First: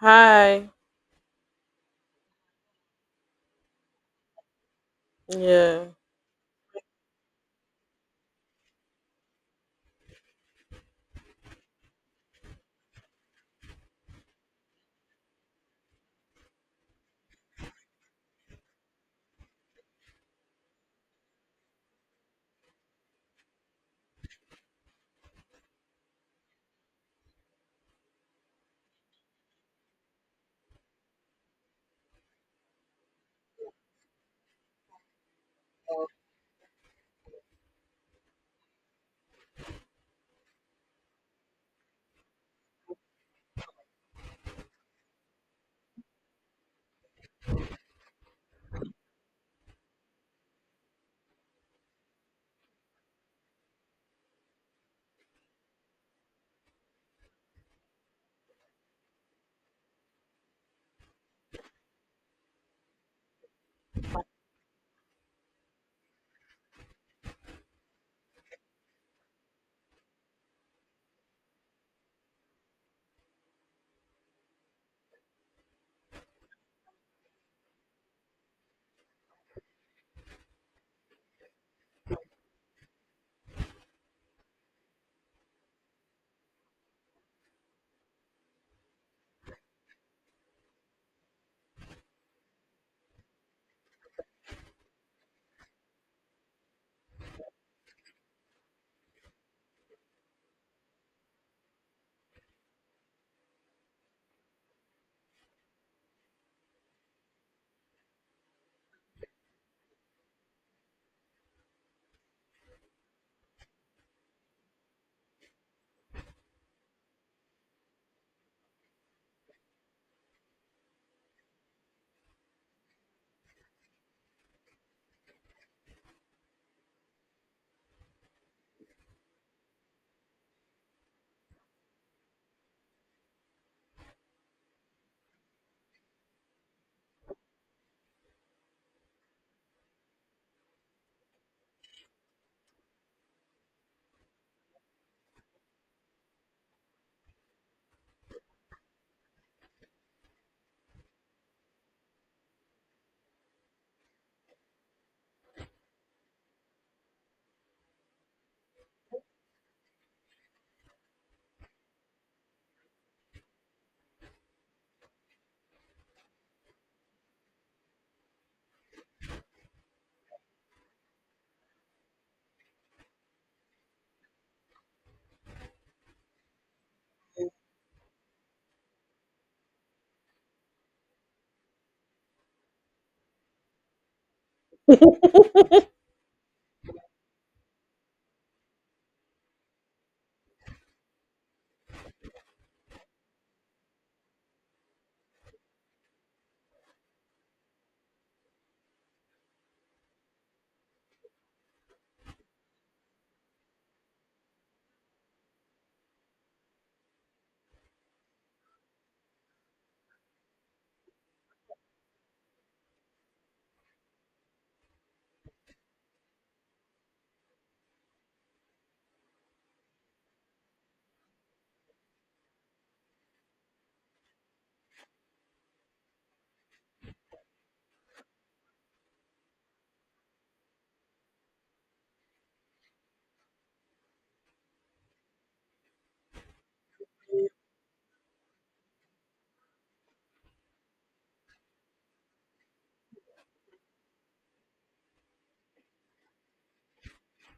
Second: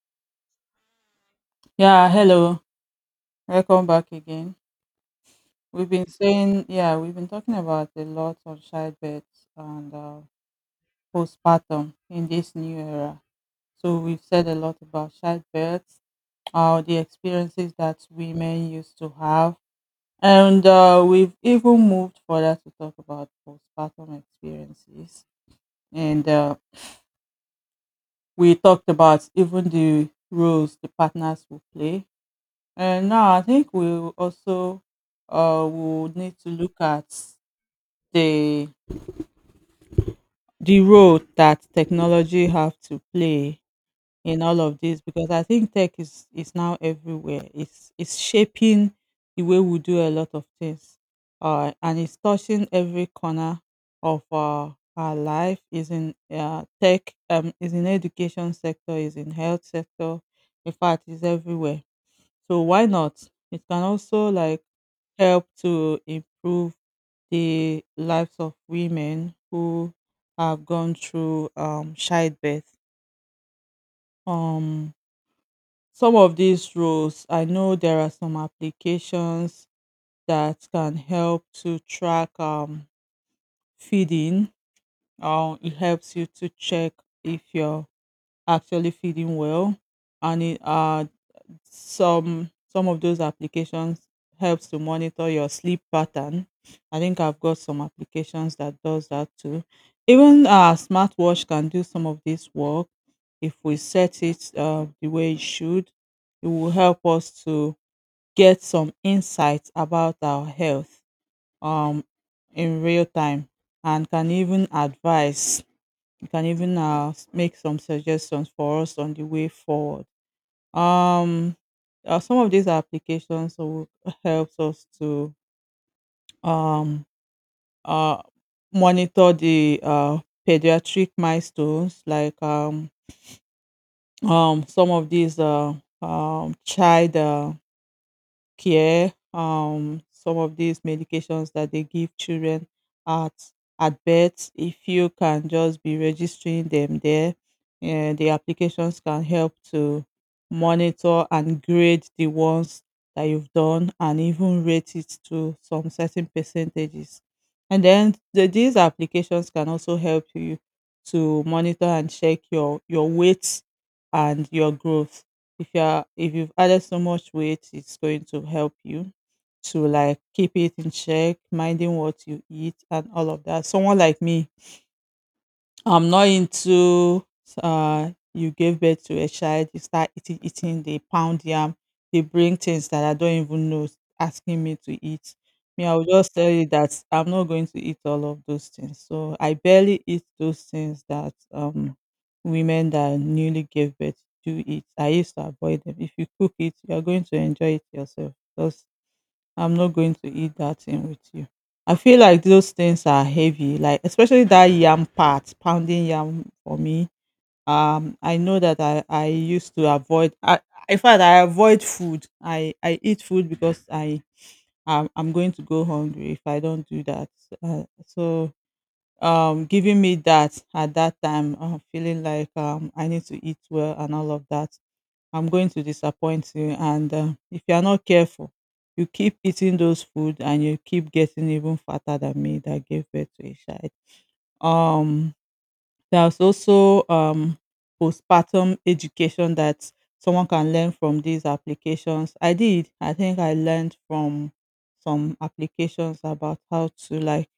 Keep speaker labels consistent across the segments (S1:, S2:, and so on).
S1: Hi.
S2: Yeah, hello. Welcome back again.
S1: Yeah.
S2: We've been saying, yeah, we've been talking about a lot on childbirth and postpartum in this new era. So we've said a lot about childbirth, the experiences that women used to have, and we've even moved further to talk about postpartum experiences. And We talked about even the roles the partners will play. And now I think we will also would need to look at the the role that technology have to play in all of this because I think tech is now everywhere. It's shaping the way we do a lot of things, and it's touching every corner of our life. Is in tech, is in education sector, is in health sector. In fact, is everywhere, so why not? It can also like help to improve the lives of women who have gone through childbirth. Um, some of these roles, I know there are some applications that can help to track feeding. It helps you to check if you're actually feeding well, and it some of those applications helps to monitor your sleep pattern. I think I've got some applications that does that too. Even our smartwatch can do some of this work. If we set it the way it should, it will help us to get some insights about our health, um, in real time, and can even advise. It can even make some suggestions for us on the way forward. um, some of these applications will helps us to um uh monitor the pediatric milestones, like some of these child care. Some of these medications that they give children at at birth, if you can just be registering them there, and the applications can help to monitor and grade the ones that you've done and even rate it to some certain percentages. And then these applications can also help you to monitor and check your weight and your growth. If you are, if you've added so much weight, it's going to help you to like keep it in check, minding what you eat and all of that. Someone like me, I'm not into, you gave birth to a child, you start eating, they pound yam, they bring things that I don't even know, asking me to eat. Me, I will just tell you that I'm not going to eat all of those things. So I barely eat those things that women that newly gave birth do eat. I used to avoid them. If you cook it, you're going to enjoy it yourself. Just, I'm not going to eat that thing with you. I feel like those things are heavy, like especially that yam part, pounding yam for me. I know that I used to avoid. I, in fact, I avoid food. I eat food because I'm going to go hungry if I don't do that. So giving me that at that time, I'm feeling like I need to eat well and all of that, I'm going to disappoint you. And if you're not careful, you keep eating those food and you keep getting even fatter than me that gave birth to a child. Um, there's also postpartum education that someone can learn from these applications. I did. I think I learned from some applications about how to like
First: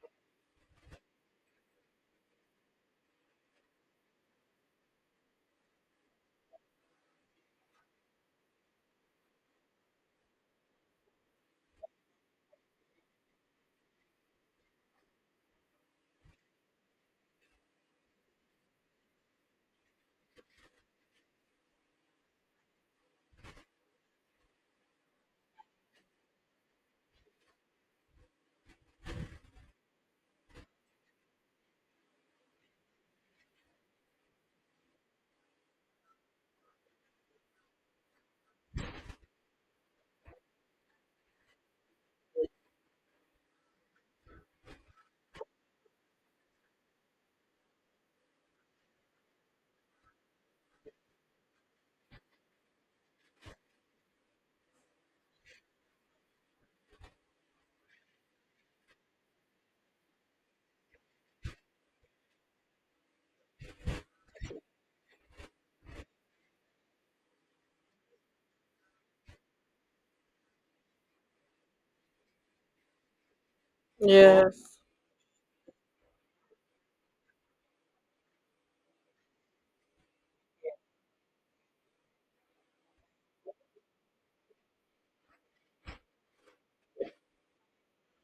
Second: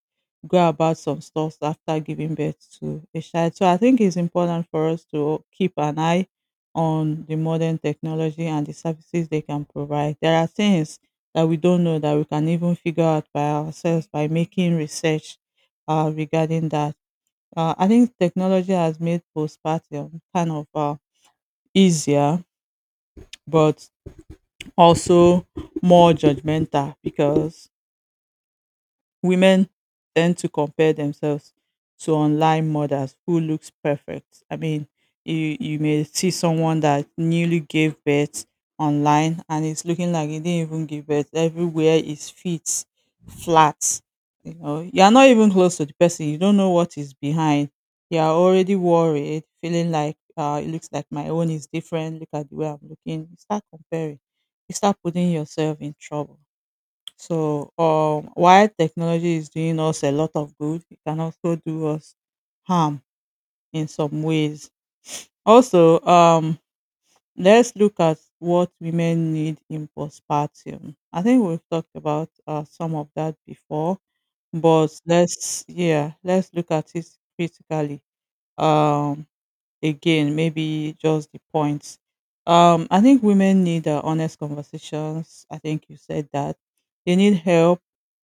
S2: go about some stuff after giving birth to a child. So I think it's important for us to keep an eye on the modern technology and the services they can provide. There are things that we don't know that we can even figure out by ourselves by making research regarding that. I think technology has made postpartum kind of easier, but also more judgmental because women tend to compare themselves to online mothers who looks perfect. I mean, you may see someone that newly gave birth online and it's looking like he didn't even give birth. Everywhere is fit, flat. You know, you are not even close to the person. You don't know what is behind. You are already worried, feeling like it looks like my own is different. Look at the way I'm looking. You start comparing. You start putting yourself in trouble. So, while technology is doing us a lot of good, it can also do us harm in some ways. Also, let's look at what women need in postpartum. I think we've talked about some of that before,
S1: Yes.
S2: but let's, yeah, let's look at it critically. Um, Again, maybe just the points. I think women need honest conversations. I think you said that. They need help,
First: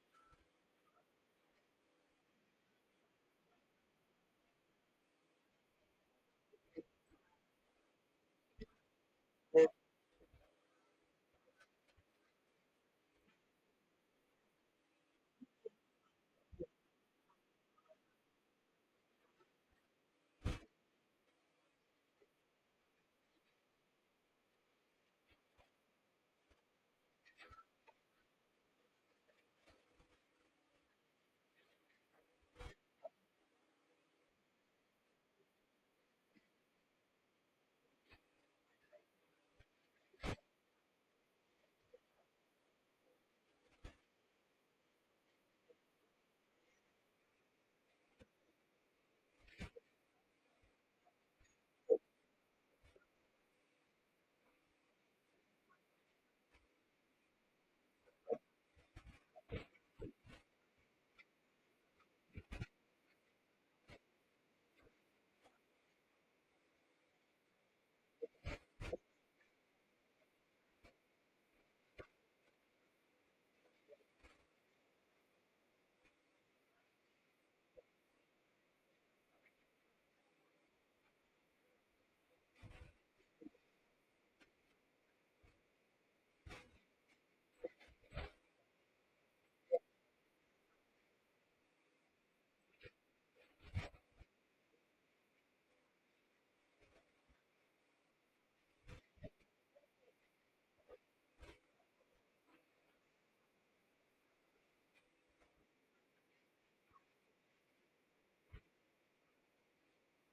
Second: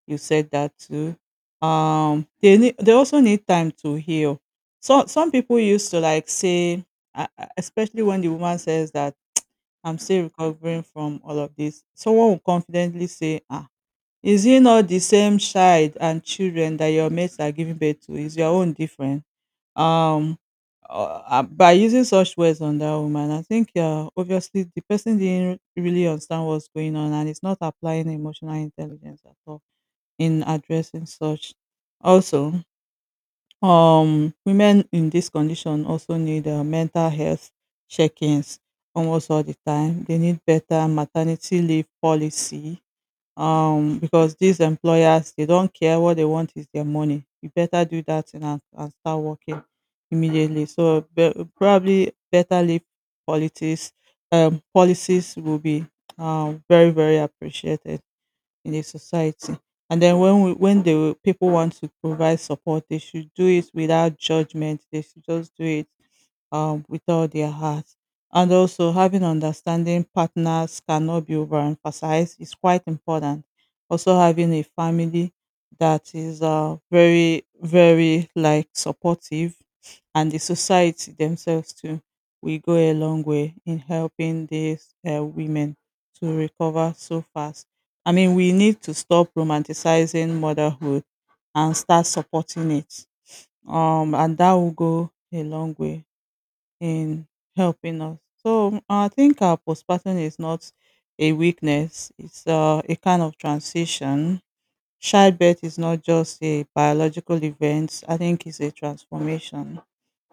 S2: you said that too. They need, they also need time to heal. So some people used to like say, especially when the woman says that I'm still recovering from all of this, someone will confidently say, ah, is it not the same child and children that your mates are giving birth to? Is your own different? Um, by using such words on that woman, I think obviously the person didn't really understand what's going on and it's not applying emotional intelligence at all in addressing such. Also, women in this condition also need mental health check ins almost all the time. They need better maternity leave policy, because these employers, they don't care, what they want is their money. You better do that thing and start working immediately. So probably better leave politics, policies will be very, very appreciated in the society. And then when the people want to provide support, they should do it without judgment. They should just do it with all their heart. And also, having understanding partners cannot be overemphasized. It's quite important. Also, having a family that is very, very like supportive, and the society themselves too, will go a long way in helping these women to recover so fast. I mean, we need to stop romanticizing motherhood and start supporting it. And that will go a long way in helping us. So I think our postpartum is not a weakness; it's a kind of transition. Childbirth is not just a biological event. I think it's a transformation.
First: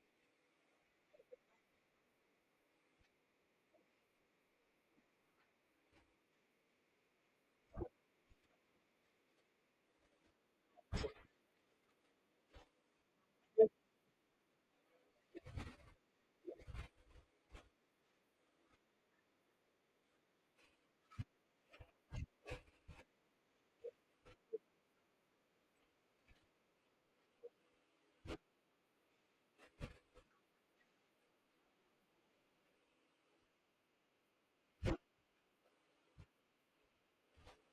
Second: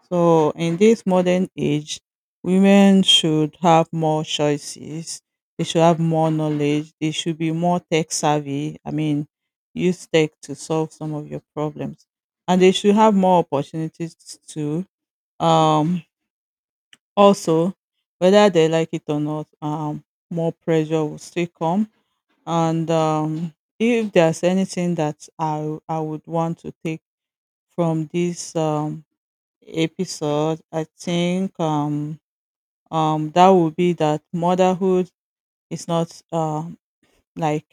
S2: So in this modern age, women should have more choices. They should have more knowledge. They should be more tech savvy. I mean, use tech to solve some of your problems, and they should have more opportunities to um also, whether they like it or not, more pressure will still come. And If there's anything that I would want to take from this episode, I think that would be that motherhood is not like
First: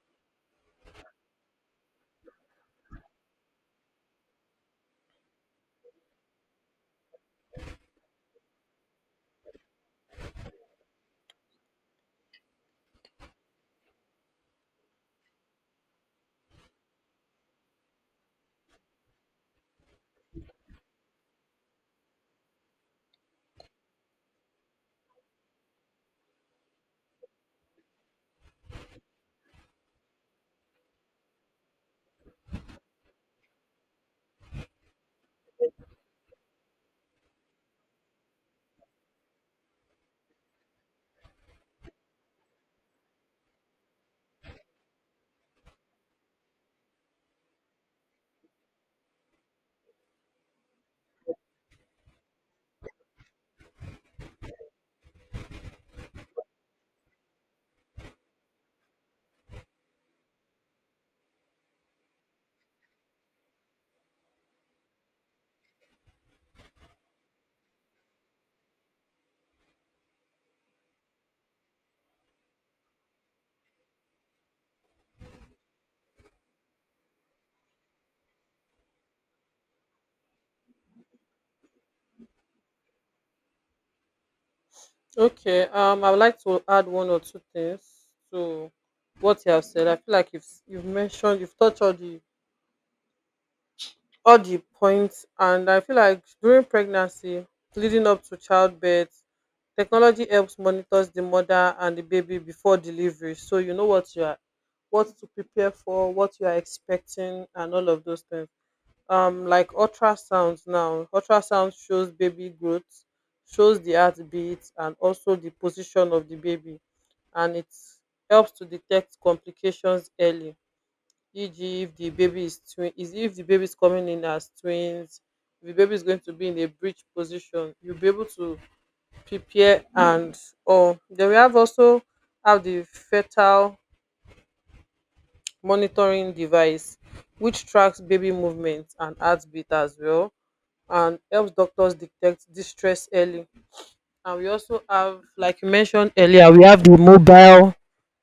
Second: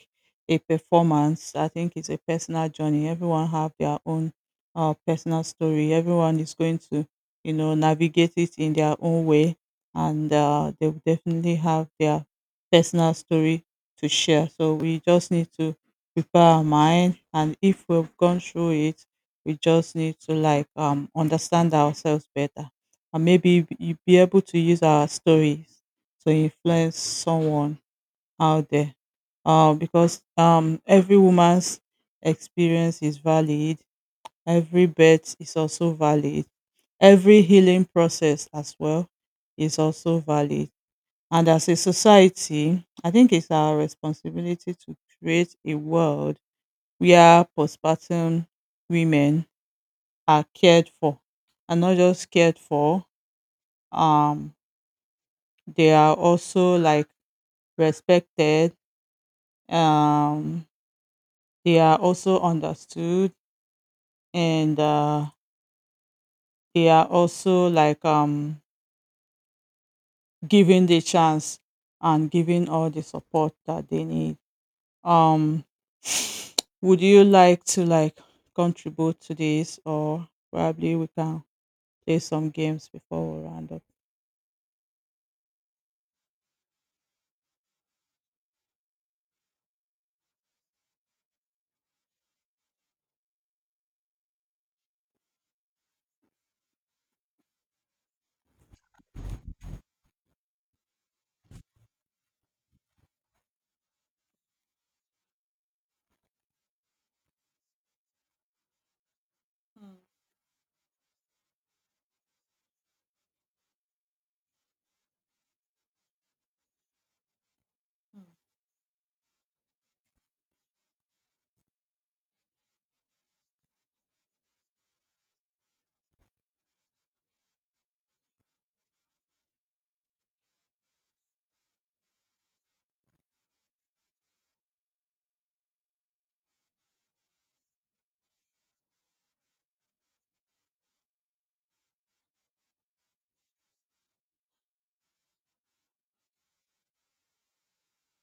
S2: a performance. I think it's a personal journey. Everyone have their own personal story. Everyone is going to, you know, navigate it in their own way, and they will definitely have their personal story to share. So we just need to prepare our mind, and if we've gone through it, we just need to like understand ourselves better, and maybe you be able to use our stories to influence someone out there, because every woman's experience is valid, every birth is also valid, every healing process as well is also valid. And as a society, I think it's our responsibility to create a world where postpartum women are cared for, and not just cared for, um, they are also like respected. Um, they are also understood, and they are also like given the chance and given all the support that they need. um would you like to like contribute to this, or probably we can play some games before we round up?
S1: Okay. I would like to add one or two things to what you have said. I feel like you've mentioned you've touched all the points, and I feel like during pregnancy, leading up to childbirth, technology helps monitors the mother and the baby before delivery, so you know what you are, what to prepare for, what you are expecting, and all of those things. Like ultrasound, now ultrasound shows baby growth, shows the heartbeat and also the position of the baby, and it helps to detect complications early, e.g. if the baby is twin is if the baby is coming in as twins, if the baby is going to be in a breech position, you'll be able to prepare. And or then we have also have the fetal monitoring device, which tracks baby movement and heartbeat as well, and helps doctors detect distress early. And we also have, like you mentioned earlier, we have the mobile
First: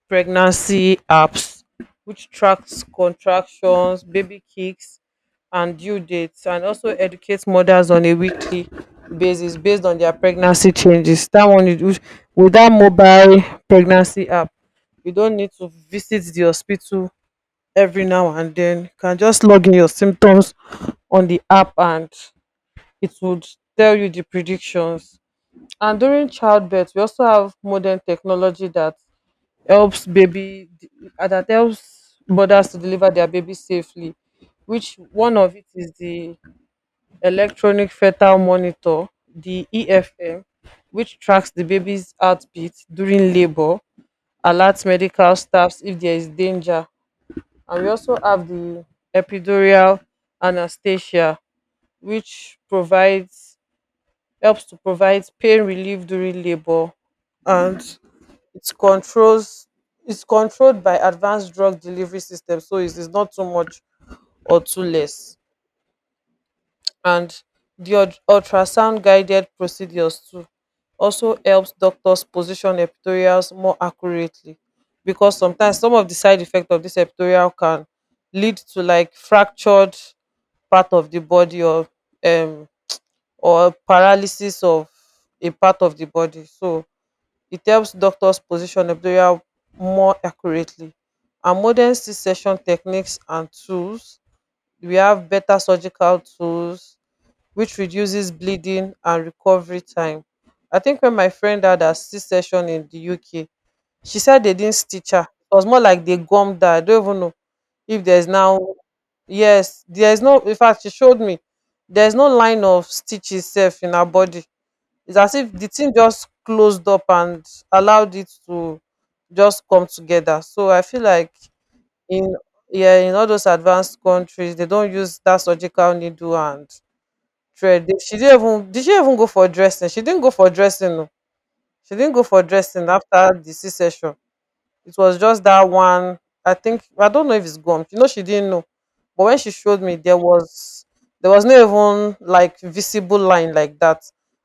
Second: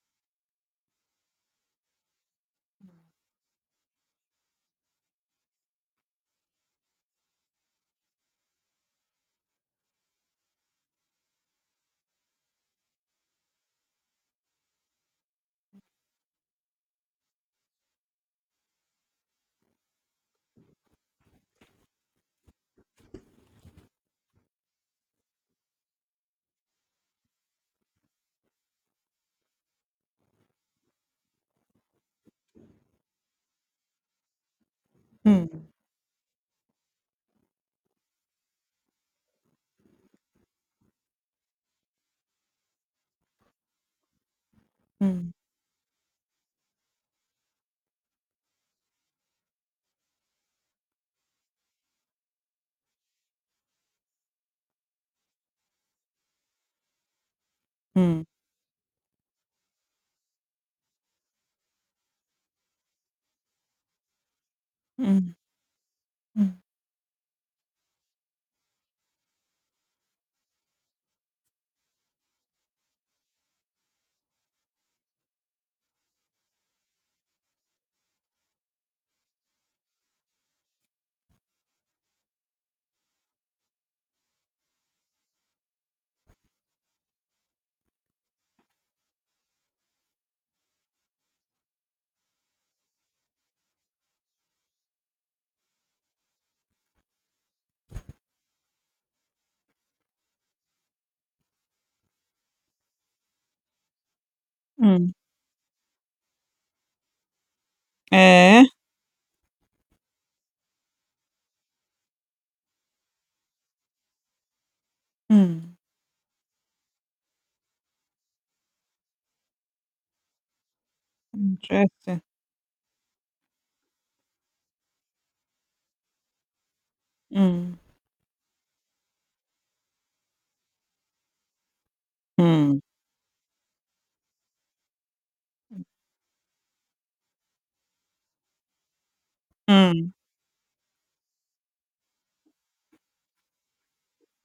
S1: pregnancy apps, which tracks contractions, baby kicks, and due dates, and also educates mothers on a weekly basis based on their pregnancy changes. That one, you do, with that mobile pregnancy app, you don't need to visit the hospital every now and then. You can just log in your symptoms on the app and it would tell you the predictions. And during childbirth, we also have modern technology that helps baby, that helps mothers to deliver their baby safely. Which one of it
S2: Mm,
S1: is the electronic fetal monitor, the EFM, which tracks the baby's heartbeat during labor, alerts
S2: mm,
S1: medical staffs if there is danger, and we also have the epidural anesthesia, which provides helps to provide pain relief during labor, and
S2: mm,
S1: it controls it's controlled by advanced drug delivery system, so it is not too much or too
S2: mm,
S1: less.
S2: mm,
S1: And the ultrasound guided procedures too also helps doctors position epithelials more accurately, because sometimes some of the side effects of this epithelial can lead to like fractured part of the body, um or paralysis of a part of the body. So it helps doctors position embryos more accurately. And modern C-section techniques and tools, we have better surgical tools, which reduces bleeding and recovery time. I think when my friend had a C-section in the UK, she said they didn't stitch
S2: mm.
S1: her. It was more like they gummed her. I don't even know if there's now,
S2: Eh.
S1: yes, there's no, in fact, she showed me, there's no line of stitches safe in her body. It's as if the
S2: Mm.
S1: team just closed up and allowed it to just come together. So I feel like
S2: Interesting.
S1: in, yeah, in all those advanced countries, they don't use that surgical needle and
S2: Mm,
S1: thread. They, she didn't even, did she even go for dressing? She didn't go for dressing. No. She didn't go for
S2: mm.
S1: dressing after the C section. It was just that one. I think I don't know if it's gone. You know, she didn't know. But when she showed me,
S2: Mm.
S1: there was no even like visible line like that.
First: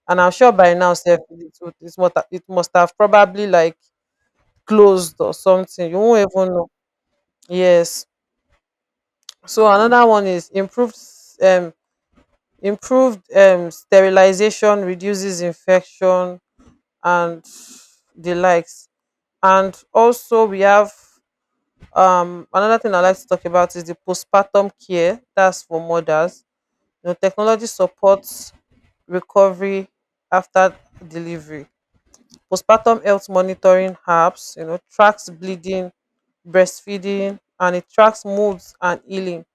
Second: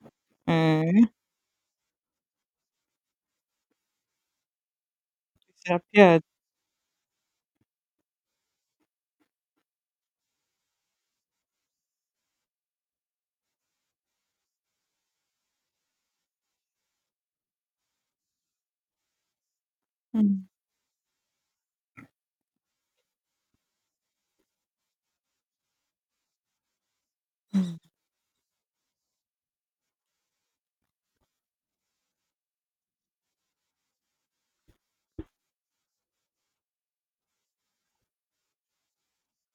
S1: And I'm sure by now,
S2: Eh.
S1: sef, it, would- it must ha- it must have probably like closed or something. You
S2: Disappeared.
S1: won't even know. Yes. So another one is um improved sterilization reduces infection and the likes. And also
S2: Mm,
S1: we have. Another thing I like to talk about is the postpartum care. That's for mothers. You know, technology
S2: mm,
S1: supports recovery after delivery. Postpartum health monitoring apps, you know, tracks bleeding, breastfeeding, and it tracks moods and healing.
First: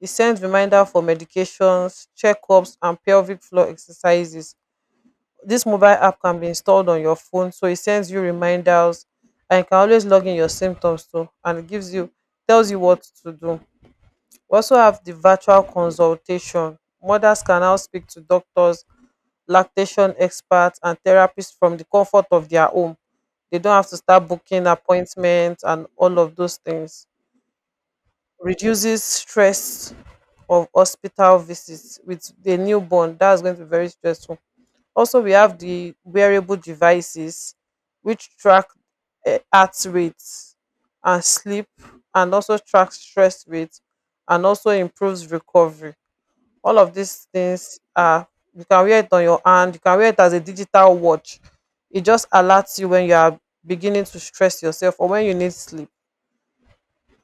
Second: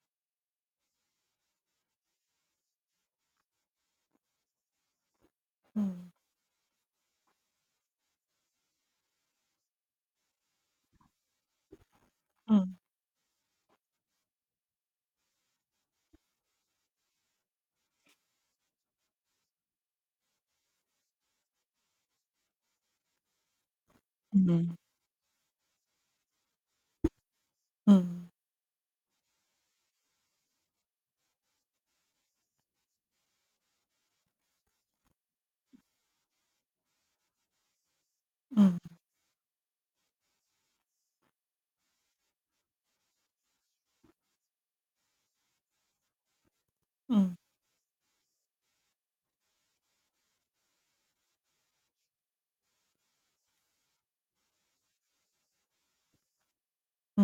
S1: It sends reminder for medications, checkups, and pelvic floor exercises. This mobile app can be installed on your phone, so it sends you reminders, and you can always log in your symptoms too, and it gives you
S2: mm.
S1: tells you what to do. We also have the virtual consultation. Mothers can now speak to doctors, lactation experts, and therapists from the comfort of their home. They don't have to start booking
S2: Mm.
S1: appointments and all of those things.
S2: Mm,
S1: Reduces stress of hospital visits with the newborn. That's going to be very stressful. Also, we have the wearable devices which track
S2: mm,
S1: heart rates and sleep, and also track stress rates and also improves recovery. All of these
S2: mm,
S1: things are you can wear it on your hand, you can wear it as a digital watch. It just alerts you when you are beginning to stress yourself or when you need sleep.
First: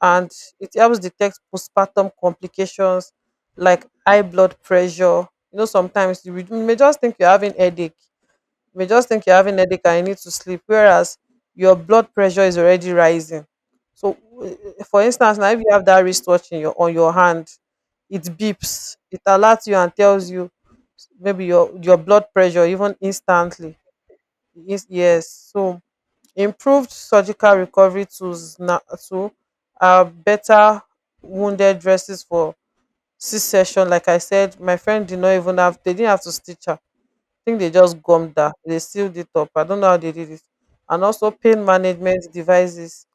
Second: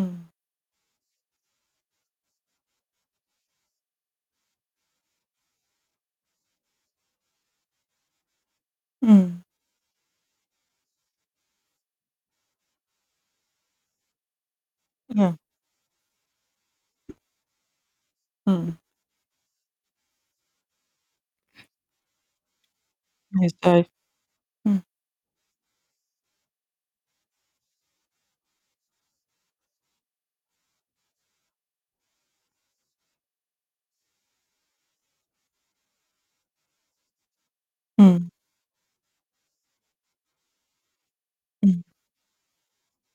S1: And it helps detect postpartum complications like high blood pressure. You know, sometimes you may just think you're having headache, you may just think you're
S2: mm,
S1: having headache and you need to sleep, whereas your blood pressure is already rising. So, for
S2: yeah,
S1: instance now, if you have that wristwatch in your on your hand, it
S2: mm.
S1: beeps, it alerts you and tells you maybe your blood pressure even
S2: Nice
S1: instantly.
S2: dive. Mm,
S1: Yes, yes. So improved surgical recovery tools now too are better wounded dresses for C-section. Like I said, my friend did not even have they didn't have to stitch her. I think they just
S2: mm,
S1: gummed her. They sealed it up. I don't know how they did it. And also pain
S2: mm,
S1: management devices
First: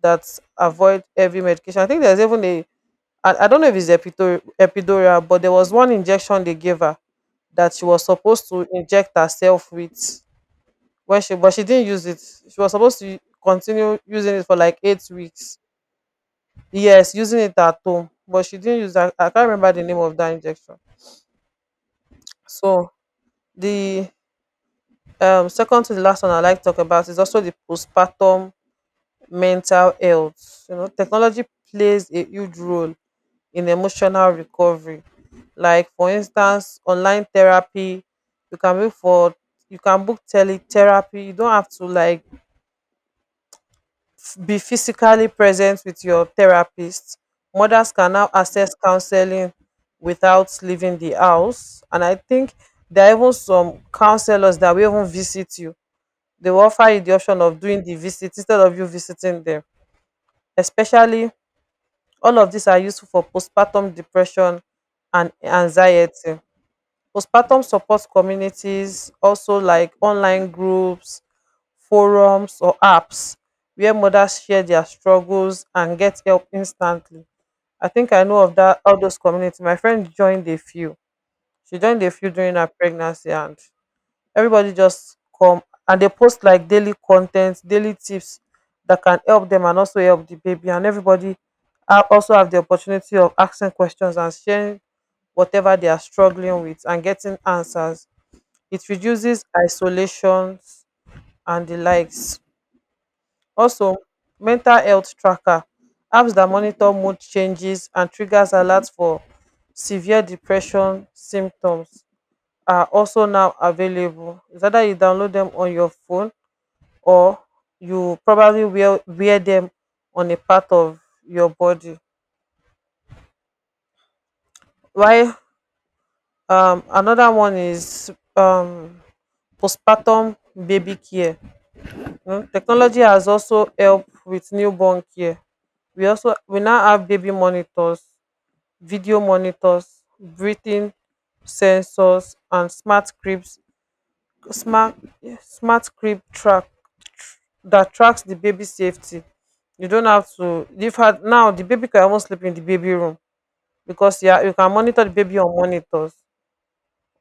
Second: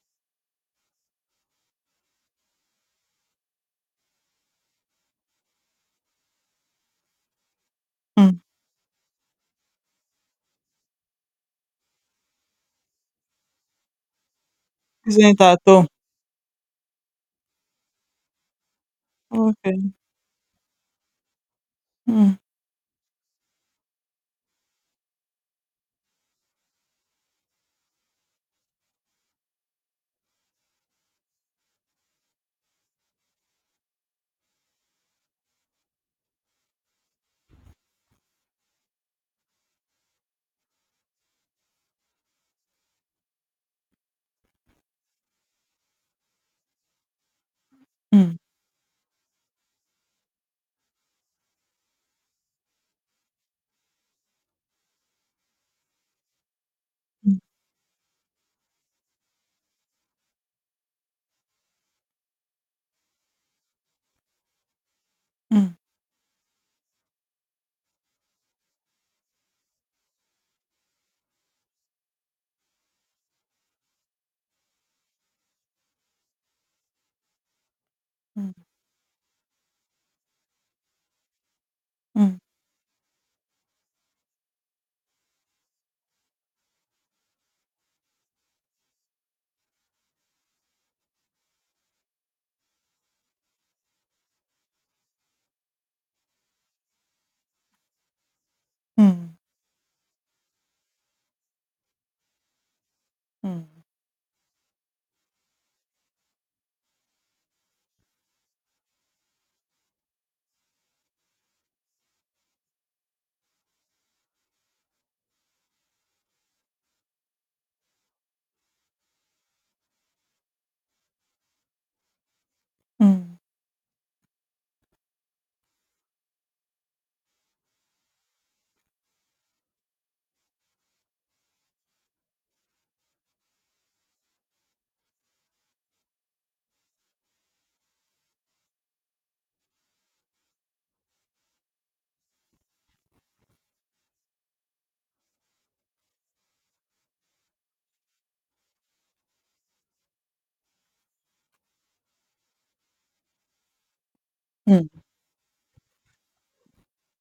S1: that avoid heavy medication. I think there's even a I don't know if it's epidural but there was one injection they gave her that she was
S2: mm.
S1: supposed to inject herself with when she but she didn't use it. She was supposed to continue using it for like eight
S2: Isn't
S1: weeks.
S2: at home.
S1: Yes, using it at home, but she didn't use that. I can't remember the
S2: Okay.
S1: name of that injection.
S2: Mm,
S1: So the second to the last one I like to talk about is also the postpartum mental health. You know, technology plays a huge role in emotional recovery. Like for instance, online therapy, you can book for you can book teletherapy. You don't have to like be physically present with your therapist. Mothers can now
S2: mm,
S1: access counseling without leaving the house. And I think there are even some counselors that will even visit you. They will offer you the
S2: mm,
S1: option of doing the visit instead of you visiting them. Especially all of these are useful for postpartum depression and
S2: mm,
S1: anxiety. Postpartum support communities also like online groups, forums, or apps where mothers share their struggles and get help instantly. I think I know
S2: mm,
S1: of that all those communities. My friend joined a few. She joined a few
S2: mm,
S1: during her pregnancy, and everybody just come and they post like daily content, daily tips that can help them and also help the baby, and everybody also have the opportunity of asking questions and sharing whatever they are struggling with and getting answers. It
S2: mm,
S1: reduces isolations and the likes.
S2: mm,
S1: Also, mental health tracker apps that monitor mood changes and triggers alerts for severe depression symptoms are also now available. It's either you download them on your phone or you probably wear them on a part of your body.
S2: mm,
S1: Why? Another one is postpartum baby care. Technology has also helped with newborn care. We now have baby monitors, video monitors, breathing sensors, and smart cribs. Smart, yeah, smart crib track, that tracks the baby safety. You don't have to leave her now, the baby can even sleep in the baby room because, yeah, you can monitor
S2: mm,
S1: the baby on monitors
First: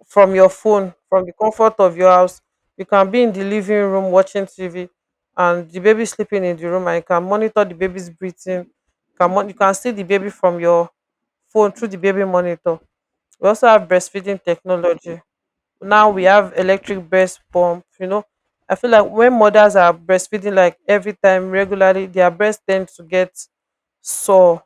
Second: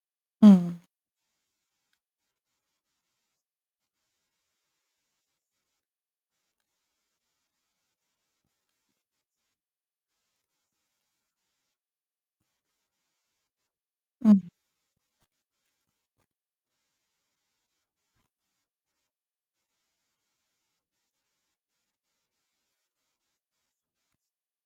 S1: from your
S2: mm,
S1: phone, from the comfort of your house. You can be in the living room watching TV and the baby sleeping in the room, and you can monitor the baby's breathing. You you can see the baby from your phone through the baby monitor. We also have
S2: mm,
S1: breastfeeding technology. Now we have electric breast pump, you know. I feel like when mothers are breastfeeding like every time regularly, their breast tend to get sore,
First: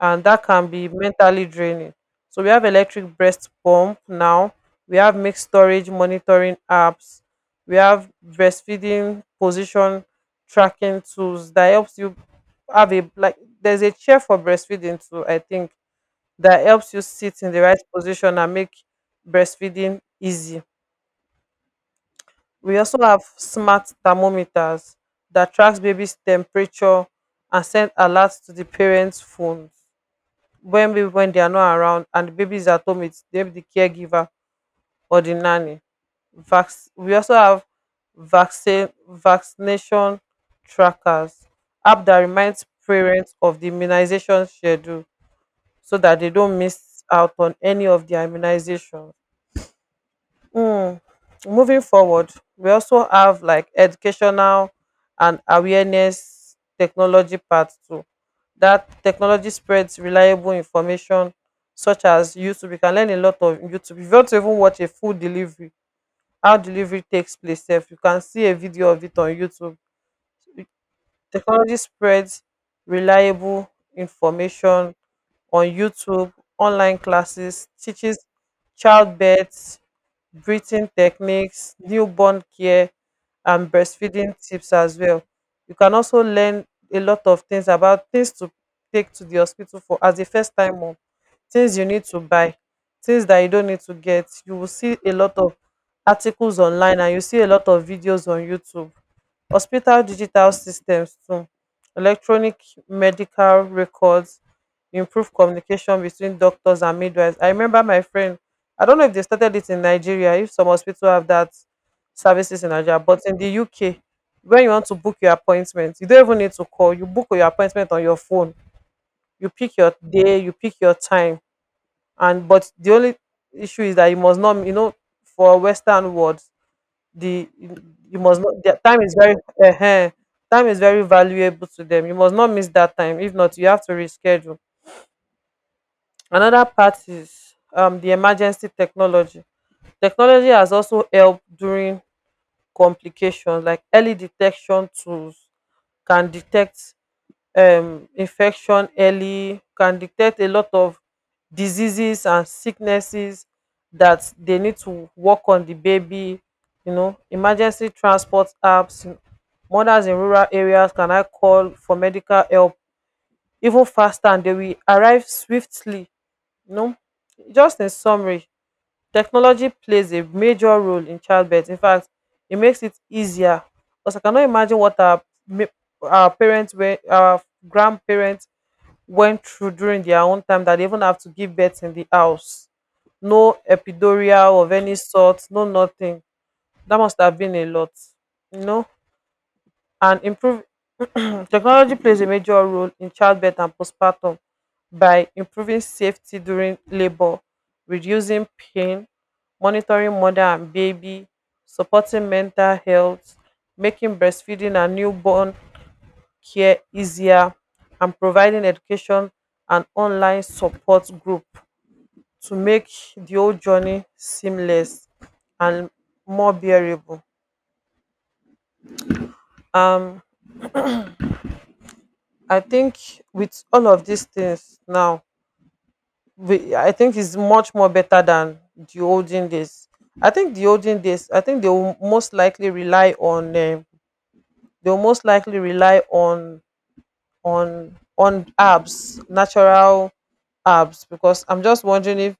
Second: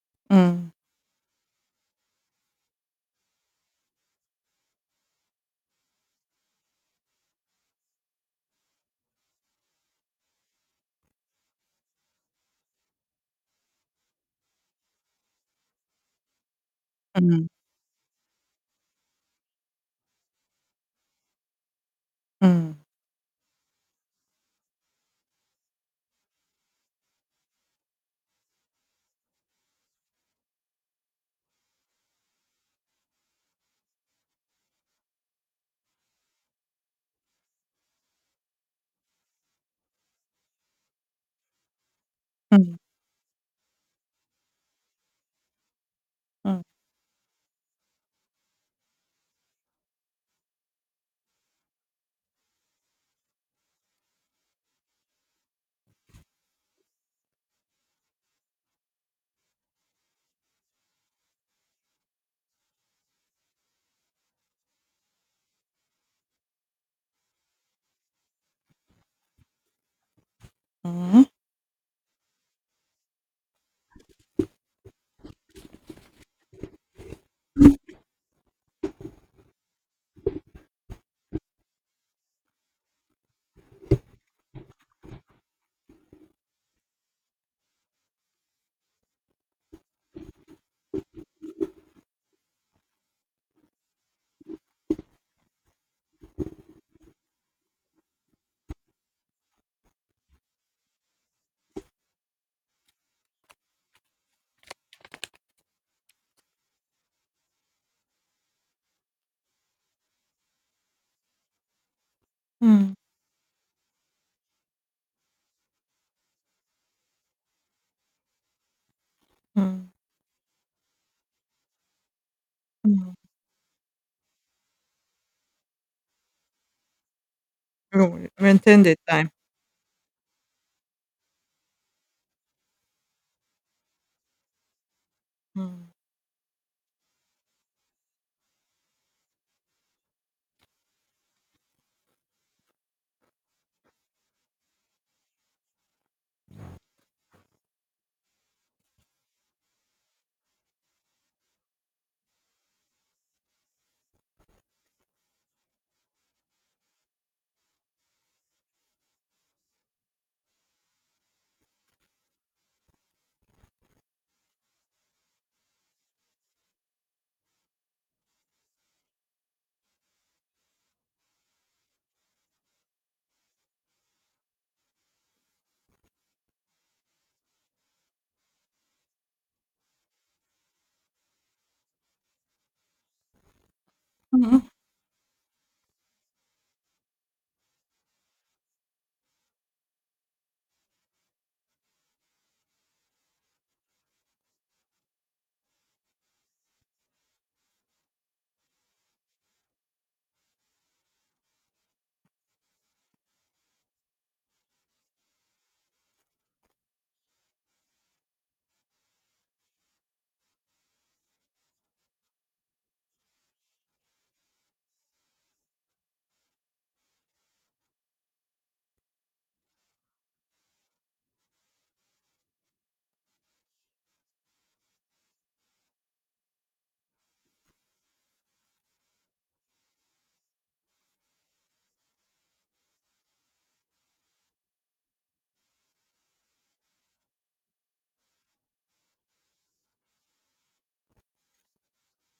S1: and that can
S2: mm,
S1: be mentally draining. So we have electric breast pump now. We have milk storage monitoring apps. We have breastfeeding position tracking tools that helps you have a like there's a chair for breastfeeding too, I think, that helps you
S2: mm, mm,
S1: sit
S2: mm,
S1: in the right position and make breastfeeding easy. We also have smart thermometers that tracks baby's temperature and send alerts to the parents' phones when maybe when they are not around and the babies at home it's maybe the caregiver or the nanny. Vax. We also have vaccine vaccination trackers app that reminds
S2: mm,
S1: parents of the immunization schedule so that they don't
S2: mm,
S1: miss out on any of their immunization. Mm. Moving forward, we also have like educational and awareness technology part too, that technology spreads reliable information such as YouTube. You can learn a lot of YouTube. If you want to even watch a food delivery, how delivery takes place, sef, you can see a video of it on YouTube.
S2: mm,
S1: Technology spreads reliable information on YouTube, online classes, teaches childbirth, breathing techniques, newborn care, and breastfeeding tips as well. You can also learn a lot of things about things to take to the hospital for as a first time mom, things you need to buy, things that you don't need to get. You will see a lot of articles online and you see a lot of videos on YouTube. Hospital digital systems too, electronic medical records improve communication between doctors and midwives. I remember my friend, I don't know if they started it in Nigeria, if some hospital have that services in Nigeria, but in the UK, when you want to book your appointment, you don't even need to call. You book your appointment on your phone. You pick
S2: mm,
S1: your day, you pick your time, and but the only
S2: mm.
S1: issue is that you must not, you know, for Western world the you
S2: You
S1: must not their
S2: maintain the
S1: time is
S2: time.
S1: very ehen, time is very valuable to them. You must not miss that time, if not you have to reschedule. Another part is the emergency technology. Technology has also helped during complications like early detection tools can detect infection early, can detect a lot of diseases and sicknesses that they need to work on the baby. You know, emergency transport apps, you know, mothers in rural areas can I call for medical help even faster and they will arrive swiftly. You know, just in summary, technology plays a major role in childbirth. In fact, it makes it easier because I cannot imagine what our ma- our parents were, our grandparents went through during their own time that they even have to give birth in the house. No
S2: Mm.
S1: epidural of any sort, no nothing. That must have been a lot, you know. And improve technology plays a major role in childbirth and postpartum by improving safety during labor, reducing pain, monitoring mother and baby, supporting mental health, making breastfeeding and newborn care easier, and providing education and online support group to make the whole journey seamless and more bearable. Um, I think with all of these things now, I think it's much more better than the olden days. I think the olden days, I think they will most likely rely on, they will most likely rely on herbs, natural herbs, because I'm just wondering if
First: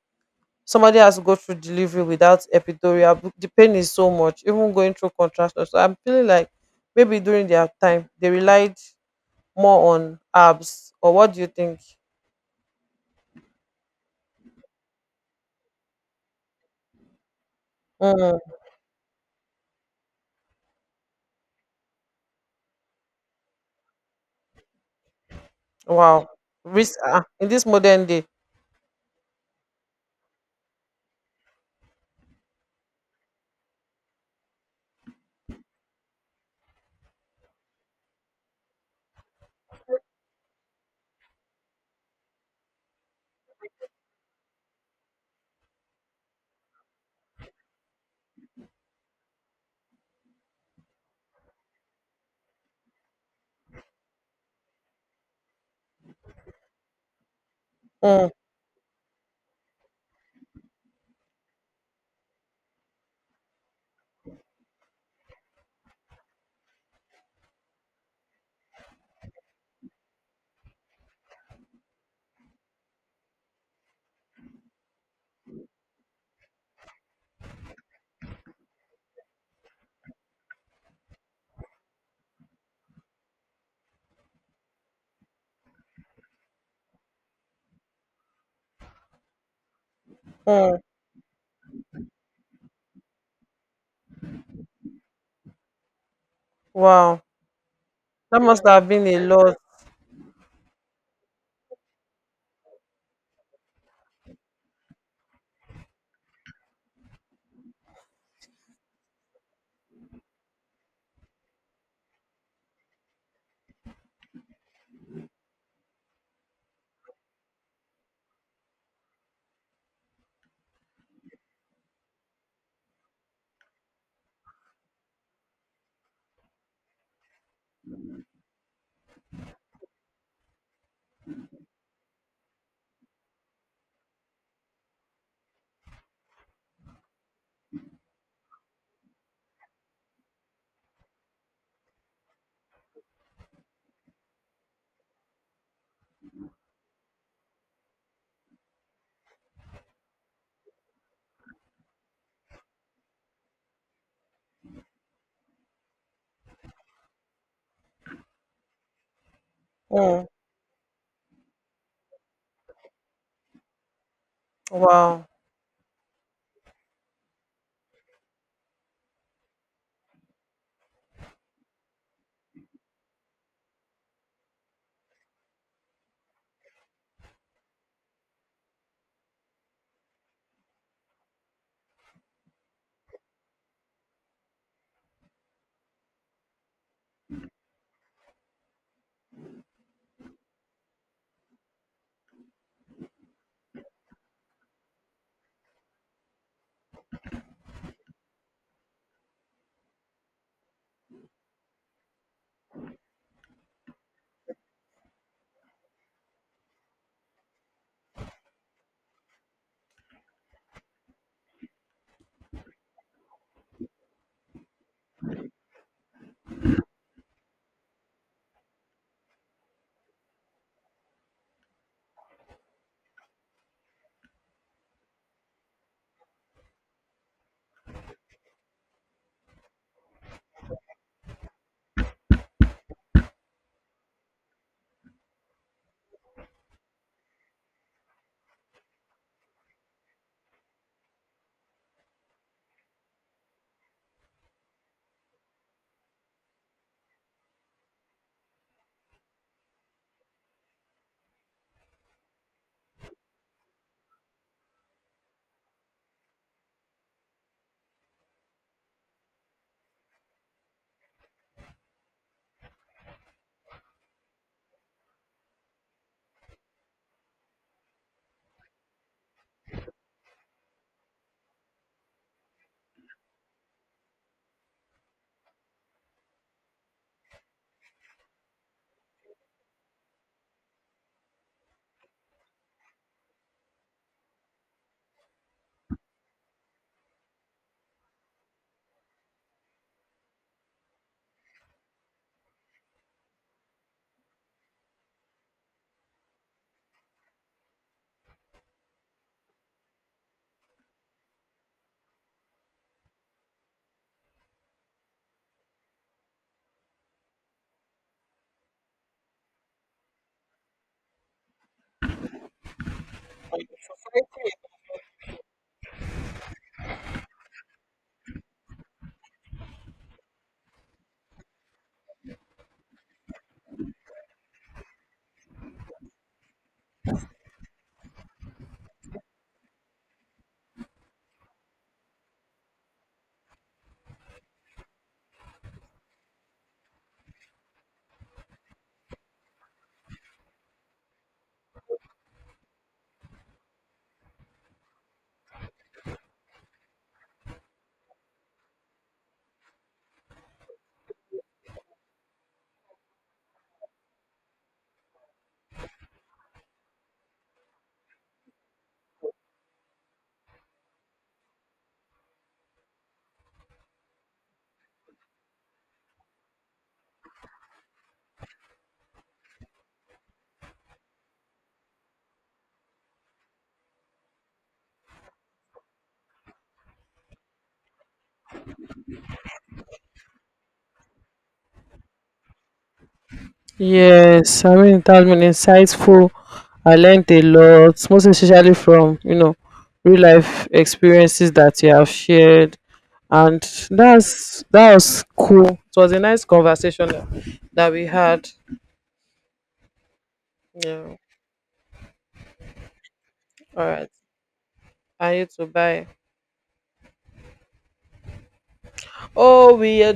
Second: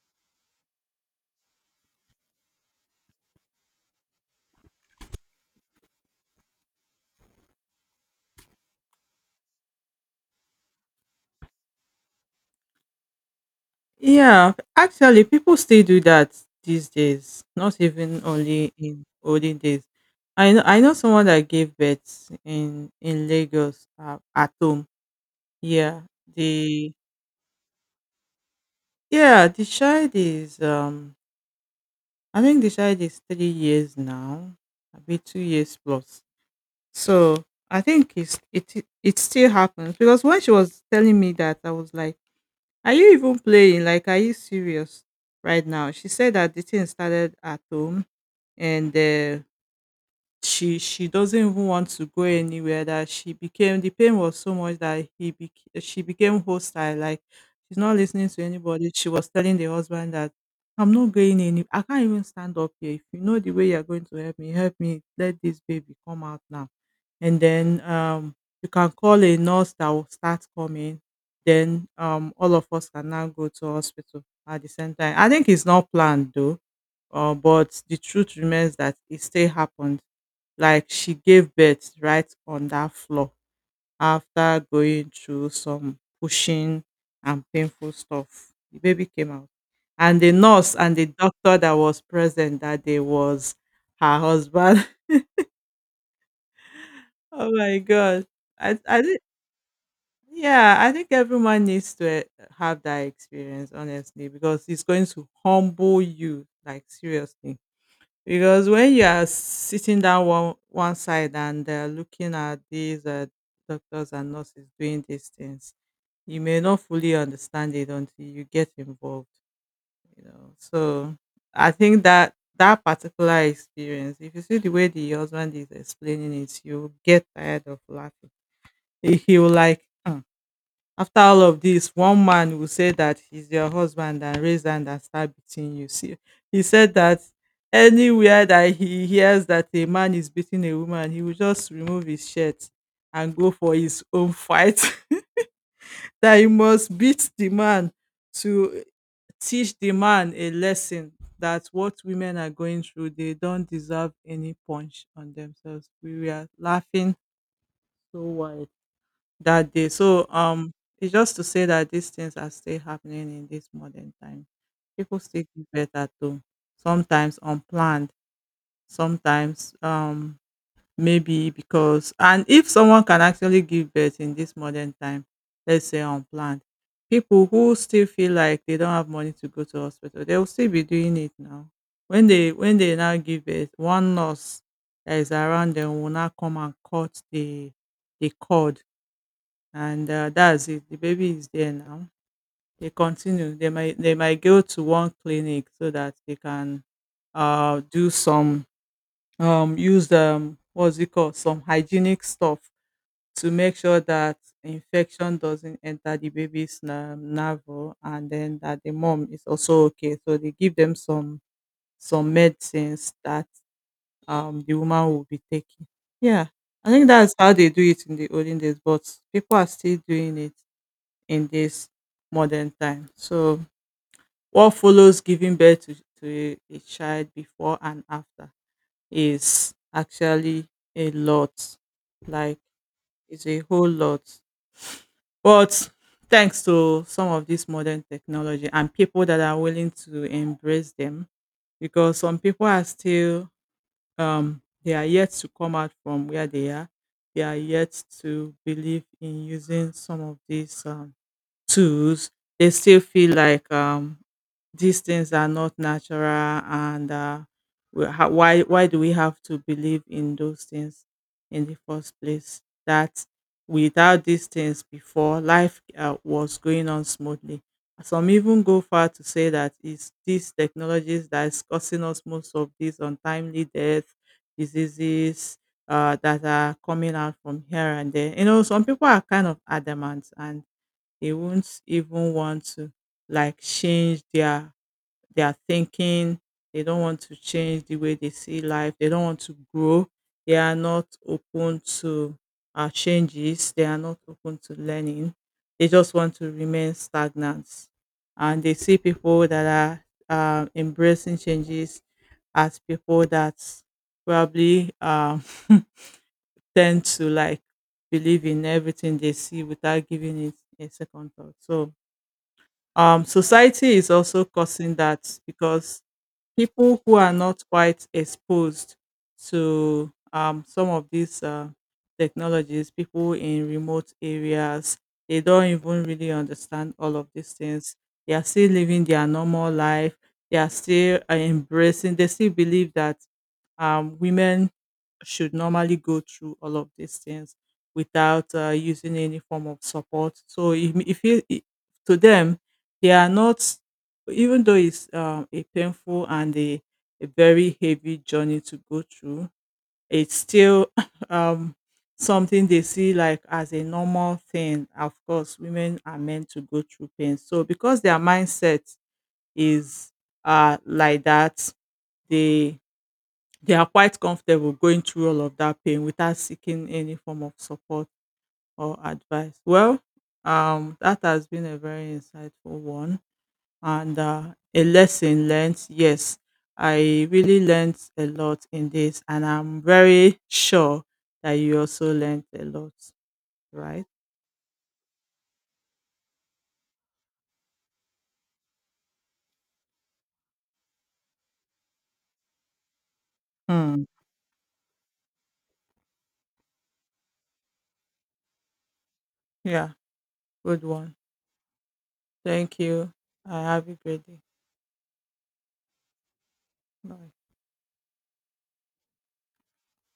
S1: somebody has to go through delivery without epidural, the pain is so much even going through contractions, so I'm feeling like maybe during their time they relied more on abs. Or what do you think?
S2: Yeah, actually, people still do that these days. Not even
S1: Mm.
S2: only in olden days. I know someone that gave birth in Lagos at home. Yeah,
S1: Wow.
S2: the
S1: Risk. Ah, in this modern day.
S2: yeah, the child is I think the child is 3 years now, maybe 2 years plus. So I think it still happens because when she was telling me that, I was like, "Are you even playing? Like, are you serious right now?" She said that the thing started at home, and she doesn't even want to go anywhere. That she became, the pain was so much that she became hostile. Like, she's not
S1: Mm,
S2: listening to anybody. She was telling the husband that. "I'm not going any. I can't even stand up here. If you know the way you're going to help me, help me. Let this baby come out now and then you can call a nurse that will start coming. Then all of us can now go to hospital at the same time." I think it's not planned though, but the truth remains that it still happened. Like she gave birth right on that floor after going through some pushing and painful stuff. The baby came out, and the nurse
S1: mm.
S2: and the doctor that was present that day was her husband.
S1: Wow,
S2: Oh my god!
S1: that must
S2: I
S1: have been a
S2: I
S1: lot.
S2: Yeah, I think everyone needs to have that experience, honestly, because it's going to humble you, like seriously. Because when you are sitting down one side and looking at these doctors and nurses doing these things, you may not fully understand it until you get involved. You know, so I think that particular experience, if you see the way the husband is explaining it, you get tired of laughing. He will like, "Hmm, after all of this, one man will say that he's your husband and raise hand and start beating you." See, he said that anywhere that he hears that a man is beating a woman, he will just remove his shirt and go for his own fight. That he must beat the man to teach the man a lesson, that what women are going through, they don't deserve any punch on themselves. We were laughing so wild that day. So
S1: Mm.
S2: it's just to say that these things are still happening in this modern time. People
S1: Wow.
S2: still give birth at home, sometimes unplanned, sometimes maybe because, and if someone can actually give birth in this modern time, let's say unplanned, people who still feel like they don't have money to go to hospital, they will still be doing it now. When they now give birth, one nurse that is around them will now come and cut the cord, and that's it. The baby is there now. They continue. They might go to one clinic so that they can do some, use what's it called, some hygienic stuff to make sure that infection doesn't enter the baby's navel, and then that the mom is also okay. So they give them some medicines that the woman will be taking. Yeah, I think that's how they do it in the olden days, but people are still doing it in this modern time. So, what follows giving birth to a child before and after is actually a lot. Like, it's a whole lot. But thanks to some of this modern technology and people that are willing to embrace them, because some people are still, they are yet to come out from where they are. They are yet to believe in using some of these tools. They still feel like these things are not natural, and how, why do we have to believe in those things in the first place? That without these things before, life was going on smoothly. Some even go far to say that it's these technologies that is causing us most of these untimely death, diseases that are coming out from here and there. You know, some people are kind of adamant, and they won't even want to like change their thinking. They don't want to change the way they see life. They don't want to grow. They are not open to changes. They are not open to learning. They just want to remain stagnant, and they see people that are embracing changes as people that probably tend to like believe in everything they see without giving it a second thought. So society is also causing that, because people who are not quite exposed to some of these technologies, people in remote areas, they don't even really understand all of these things. They are still living their normal life. They are still embracing. They still believe that women should normally go through all of these things without using any form of support. So if you, I- to them, they are not, even though it's a painful and a very heavy journey to go through, it's still um, something they see like as a normal thing. Of course, women are meant to go through pain. So because their mindset is like that, they they are quite comfortable going through all of that pain without seeking any form of support or advice. Well, that has been a very insightful one, and a lesson learned. Yes, I really learned a lot in this, and I'm very sure that you also learned a lot, right?
S1: Yes, I mean it has been insightful. I learned a lot, most especially from, you know, real life experiences that you have shared, and
S2: Hmm.
S1: that's that was cool. It was a nice conversation that that we had.
S2: Yeah, good one.
S1: Yeah.
S2: Thank you. I
S1: All
S2: have a
S1: right.
S2: great day.
S1: And you too. Bye.
S2: Bye.
S1: Oh, we are